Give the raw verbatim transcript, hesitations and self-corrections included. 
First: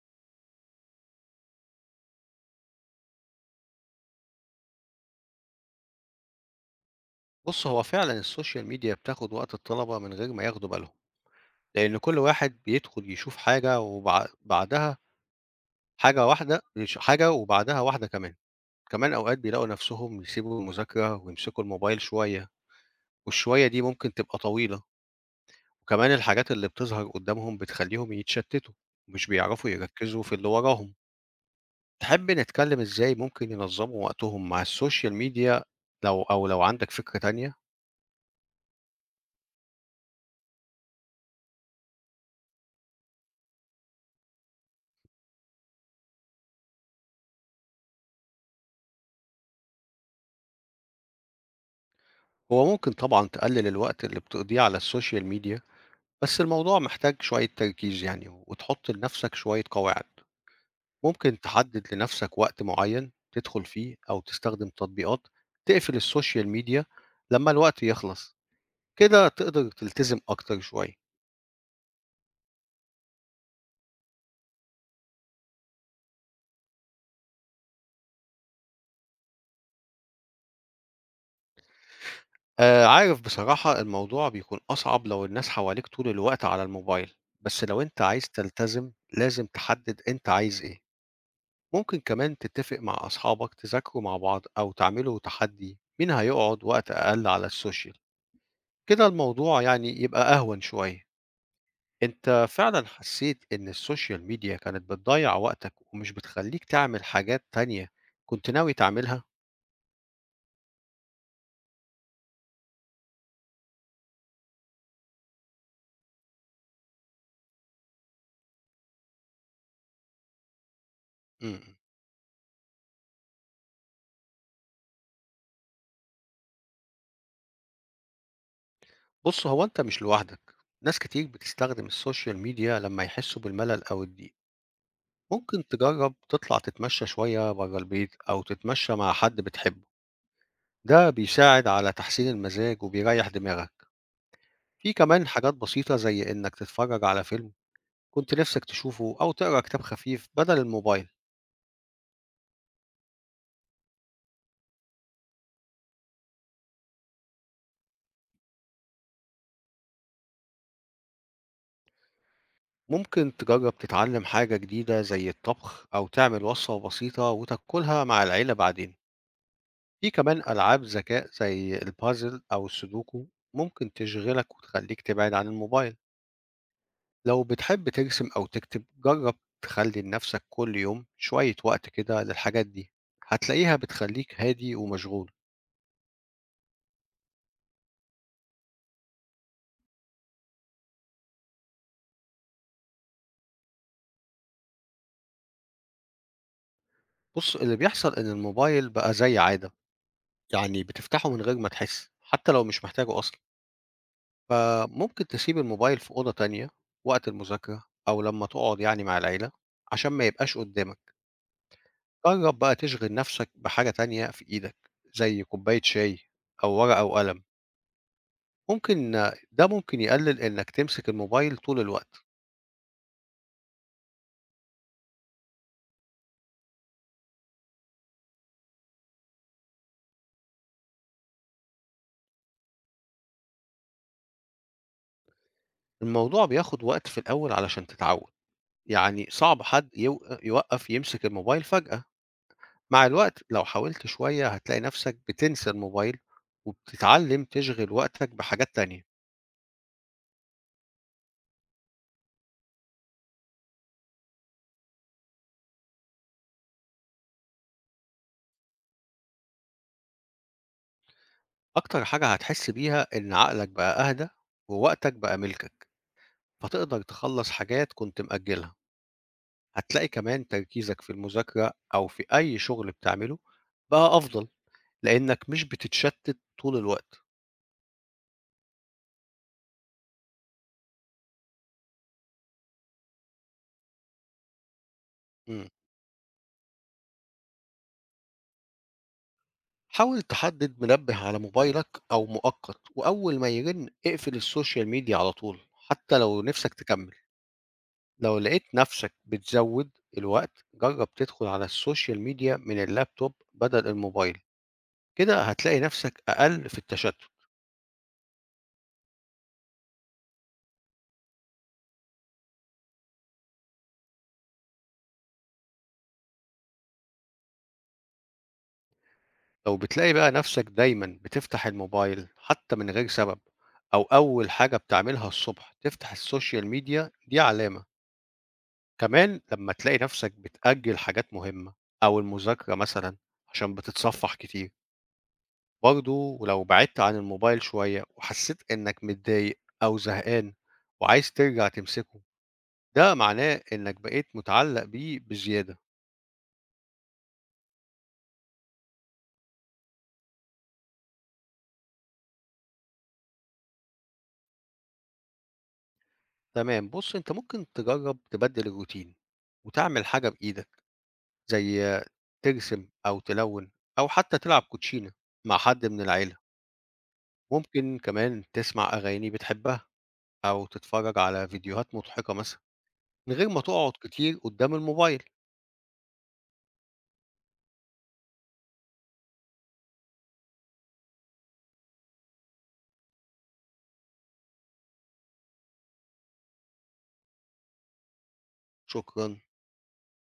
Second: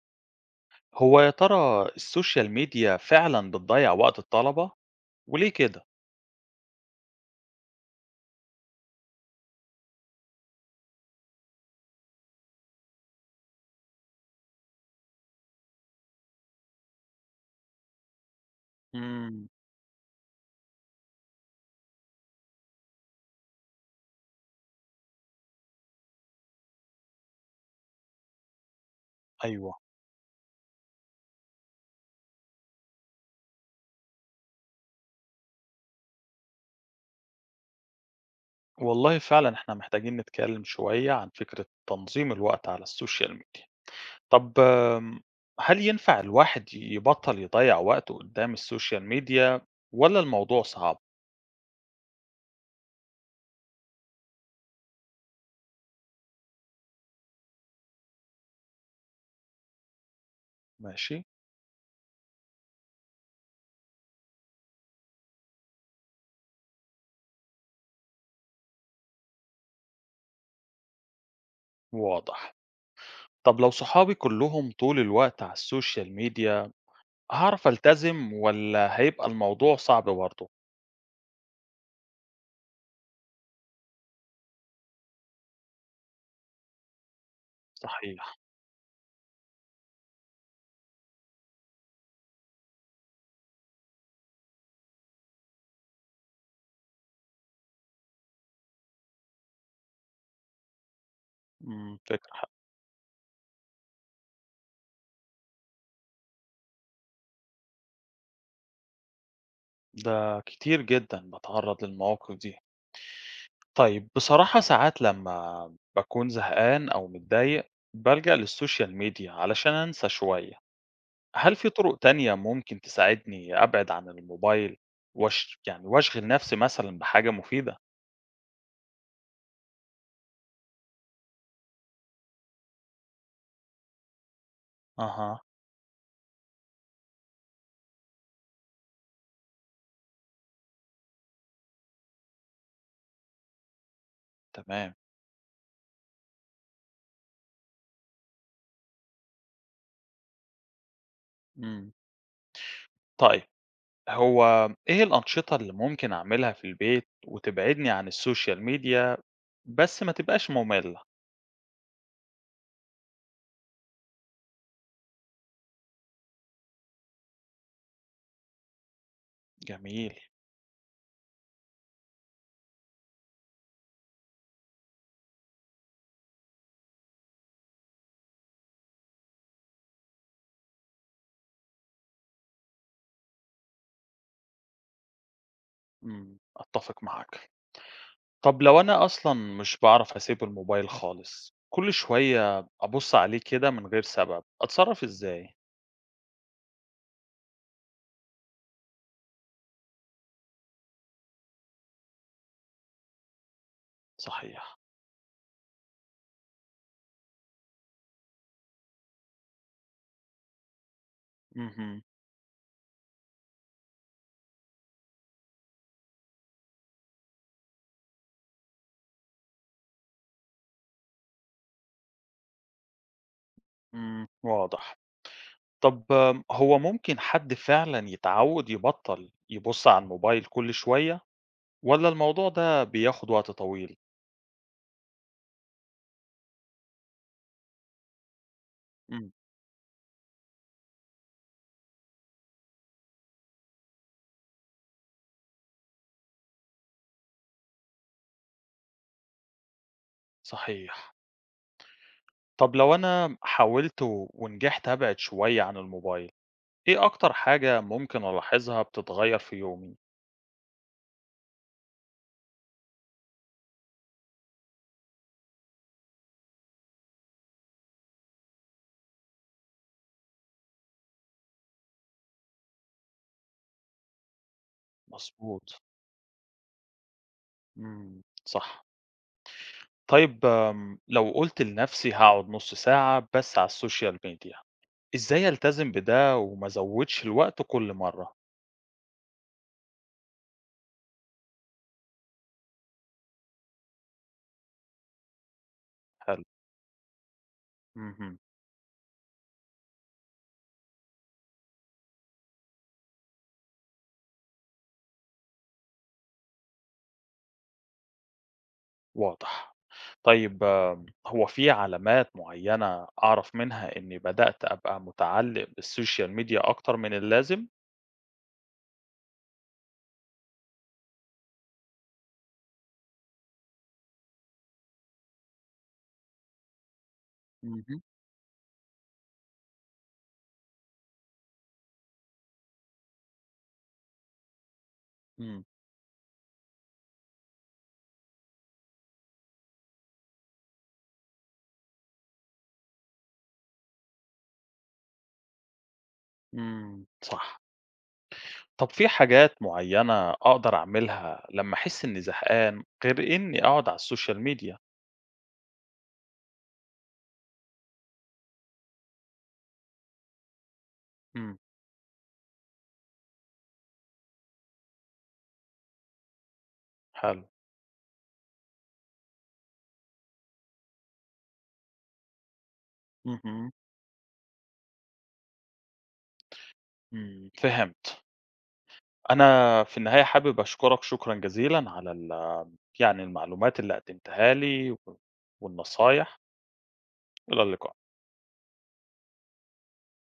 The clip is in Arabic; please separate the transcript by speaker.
Speaker 1: هو يا ترى السوشيال ميديا فعلا بتضيع وقت الطلبة؟ وليه كده؟
Speaker 2: بص، هو فعلا السوشيال ميديا بتاخد وقت الطلبة من غير ما ياخدوا بالهم، لأن كل واحد بيدخل يشوف حاجة وبعدها حاجة واحدة يش- حاجة وبعدها واحدة كمان. كمان أوقات
Speaker 1: امم.
Speaker 2: بيلاقوا نفسهم يسيبوا المذاكرة ويمسكوا الموبايل شوية، والشوية دي ممكن تبقى طويلة. وكمان الحاجات اللي بتظهر قدامهم بتخليهم يتشتتوا ومش بيعرفوا
Speaker 1: ايوه،
Speaker 2: يركزوا في اللي وراهم. تحب نتكلم إزاي ممكن ينظموا وقتهم مع السوشيال ميديا، لو أو لو عندك فكرة تانية؟
Speaker 1: والله فعلا احنا محتاجين نتكلم شوية عن فكرة تنظيم الوقت على السوشيال ميديا. طب، آم، هل ينفع الواحد يبطل يضيع وقته قدام السوشيال ميديا ولا الموضوع صعب؟
Speaker 2: هو ممكن طبعا تقلل الوقت اللي بتقضيه على السوشيال ميديا، بس الموضوع محتاج شوية تركيز يعني، وتحط لنفسك شوية قواعد.
Speaker 1: ماشي.
Speaker 2: ممكن تحدد لنفسك وقت معين تدخل فيه، أو تستخدم تطبيقات تقفل السوشيال ميديا لما الوقت يخلص. كده تقدر تلتزم أكتر شوية.
Speaker 1: واضح. طب لو صحابي كلهم طول الوقت على السوشيال ميديا، هعرف التزم ولا هيبقى الموضوع صعب برضه؟
Speaker 2: آه عارف، بصراحة الموضوع بيكون أصعب لو الناس حواليك طول الوقت على الموبايل، بس لو أنت عايز
Speaker 1: صحيح.
Speaker 2: تلتزم لازم تحدد أنت عايز إيه. ممكن كمان تتفق مع أصحابك تذاكروا مع بعض، أو تعملوا تحدي مين هيقعد وقت أقل على السوشيال. كده الموضوع يعني يبقى أهون شوية.
Speaker 1: امم،
Speaker 2: أنت
Speaker 1: فكرة.
Speaker 2: فعلًا حسّيت إن السوشيال ميديا كانت بتضيّع وقتك ومش بتخلّيك تعمل حاجات تانية كنت ناوي تعملها؟
Speaker 1: ده كتير جدًا باتعرّض للمواقف دي. طيب بصراحة ساعات لمّا باكون زهقان أو متضايق، بالجأ للسوشيال ميديا علشان أنسى شوية.
Speaker 2: إمم،
Speaker 1: هل
Speaker 2: إمم.
Speaker 1: في طرق تانية ممكن تساعدني أبعد عن الموبايل واش يعني واشغل نفسي مثلًا بحاجة مفيدة؟
Speaker 2: بُص، هو أنت مش لوحدك، ناس كتير بتستخدم السوشيال ميديا لمّا يحسّوا بالملل أو الضيق.
Speaker 1: أها.
Speaker 2: ممكن تجرّب تطلع تتمشى شوية برّه البيت، أو تتمشى مع حد بتحبه، ده بيساعد على تحسين المزاج وبيريّح دماغك. في
Speaker 1: تمام.
Speaker 2: كمان حاجات بسيطة زي إنّك تتفرّج على فيلم كنت نِفْسك تشوفه، أو تقرا كتاب خفيف بدل الموبايل.
Speaker 1: إمم. طيب، هو إيه الأنشطة اللي ممكن أعملها في البيت وتبعدني عن السوشيال ميديا بس ما تبقاش مملة؟
Speaker 2: ممكن تجرب تتعلم حاجة جديدة زي الطبخ، أو تعمل وصفة بسيطة وتاكلها مع العيلة بعدين. في
Speaker 1: جميل.
Speaker 2: كمان ألعاب ذكاء زي البازل أو السودوكو، ممكن تشغلك وتخليك تبعد عن الموبايل. لو بتحب ترسم أو تكتب جرب تخلي لنفسك كل يوم شوية وقت كده للحاجات دي، هتلاقيها بتخليك هادي ومشغول.
Speaker 1: إمم، أتّفق معاك. طب لو أنا أصلًا مش باعرف أسيب الموبايل خالص، كل شوية أبُص عليه كده من غير سبب، أتصرّف إزاي؟
Speaker 2: بص، اللي بيحصل إن الموبايل بقى زي عادة، يعني بتفتحه من غير ما تحس حتى لو مش محتاجه أصلا.
Speaker 1: صحيح.
Speaker 2: فممكن تسيب الموبايل في أوضة تانية وقت المذاكرة، أو لمّا تقعد يعني مع العيلة، عشان ما يبقاش قدّامك.
Speaker 1: اهم.
Speaker 2: جرّب بقى تشغِل نَفْسك بحاجة تانية في إيدك، زي كوباية شاي أو ورقة وقلم. ممكن ده ممكن يقلل إنّك تمسك الموبايل طول الوقت.
Speaker 1: إمم، واضح. طب آم، هو ممكن حد فعلًا يتعوّد يبطّل يبُص على الموبايل كل شوية والّا الموضوع ده بياخد وقت طويل؟
Speaker 2: الموضوع بياخد وقت في الأول علشان تتعوّد، يعني
Speaker 1: إمم.
Speaker 2: صعب حد يو يوقّف يمسك الموبايل فجأة. مع الوقت لو حاولت شوية هتلاقي نَفْسك بتنسى الموبايل، وبتتعلّم تشغِل وقتك بحاجات تانية.
Speaker 1: صحيح. طب لو أنا حاولت و ونجحت أبعد شوية عن الموبايل، إيه أكتر حاجة ممكن ألاحظها بتتغيّر في يومي؟
Speaker 2: أكتر حاجة هتحس بيها إن عقلك بقى أهدى ووقتك بقى ملكك، فتقدر تخلّص حاجات كنت مأجلها. هتلاقي كمان تركيزك في المذاكرة أو في أي شغل بتعمله بقى أفضل، لإنك مش
Speaker 1: مضبوط.
Speaker 2: بتتشتت طول الوقت.
Speaker 1: إمم، صح. طيب، آمم، لو قُلت لنفسي هاقعد نُص ساعة بس على السوشيال ميديا، إزاي
Speaker 2: إمم.
Speaker 1: ألتزم بده وما أزوّدش الوقت كل مرّة؟
Speaker 2: حاول تحدد منبه على موبايلك أو مؤقت، وأول ما يرن اقفل السوشيال ميديا على طول، حتى لو
Speaker 1: حلو.
Speaker 2: نِفْسك تكمّل. لو
Speaker 1: اهم.
Speaker 2: لقيت نَفْسك بتزوّد الوقت، جرّب تدخل على السوشيال ميديا من اللابتوب بدل الموبايل. كده هتلاقي نفسك أقل في التشتت.
Speaker 1: واضح. طيب، آمم، هو في علامات معيّنة أعرف منها إني بدأت أبقى متعلق بالسوشيال ميديا أكتر من اللازم؟
Speaker 2: لو بتلاقي بقى نفسك دايما بتفتح الموبايل حتى من غير سبب، أو أول حاجة بتعملها الصبح تفتح السوشيال ميديا، دي علامة.
Speaker 1: اهم.
Speaker 2: كمان لما تلاقي نفسك بتأجل حاجات مهمة أو المذاكرة مثلا عشان بتتصفح كتير.
Speaker 1: إمم.
Speaker 2: برضو ولو بعدت عن الموبايل شوية وحسيت إنك متضايق أو زهقان وعايز ترجع تمسكه، ده معناه إنك بقيت متعلق بيه بزيادة.
Speaker 1: إمم، صح. طب في حاجات معيّنة أقدر أعملها لمّا أحس إني زهقان غير إني أقعد على السوشيال ميديا؟
Speaker 2: تمام، بُص أنت ممكن تجرّب تبدّل الروتين، وتعمل حاجة بإيدك،
Speaker 1: إمم.
Speaker 2: زي ترسم أو تلوّن، أو حتى تلعب كوتشينة مع حد من العيلة.
Speaker 1: حلو.
Speaker 2: ممكن كمان تسمع أغاني بتحبها، أو تتفرّج على فيديوهات مضحكة مثلًا، من غير ما
Speaker 1: اهم.
Speaker 2: تقعد كتير قدّام الموبايل.
Speaker 1: إمم، فهمت. أنا في النهاية حابب أشكرك شكرًا جزيلًا على ال يعني المعلومات اللي قدمتها لي والنصايح. إلى اللقاء.
Speaker 2: شكرًا.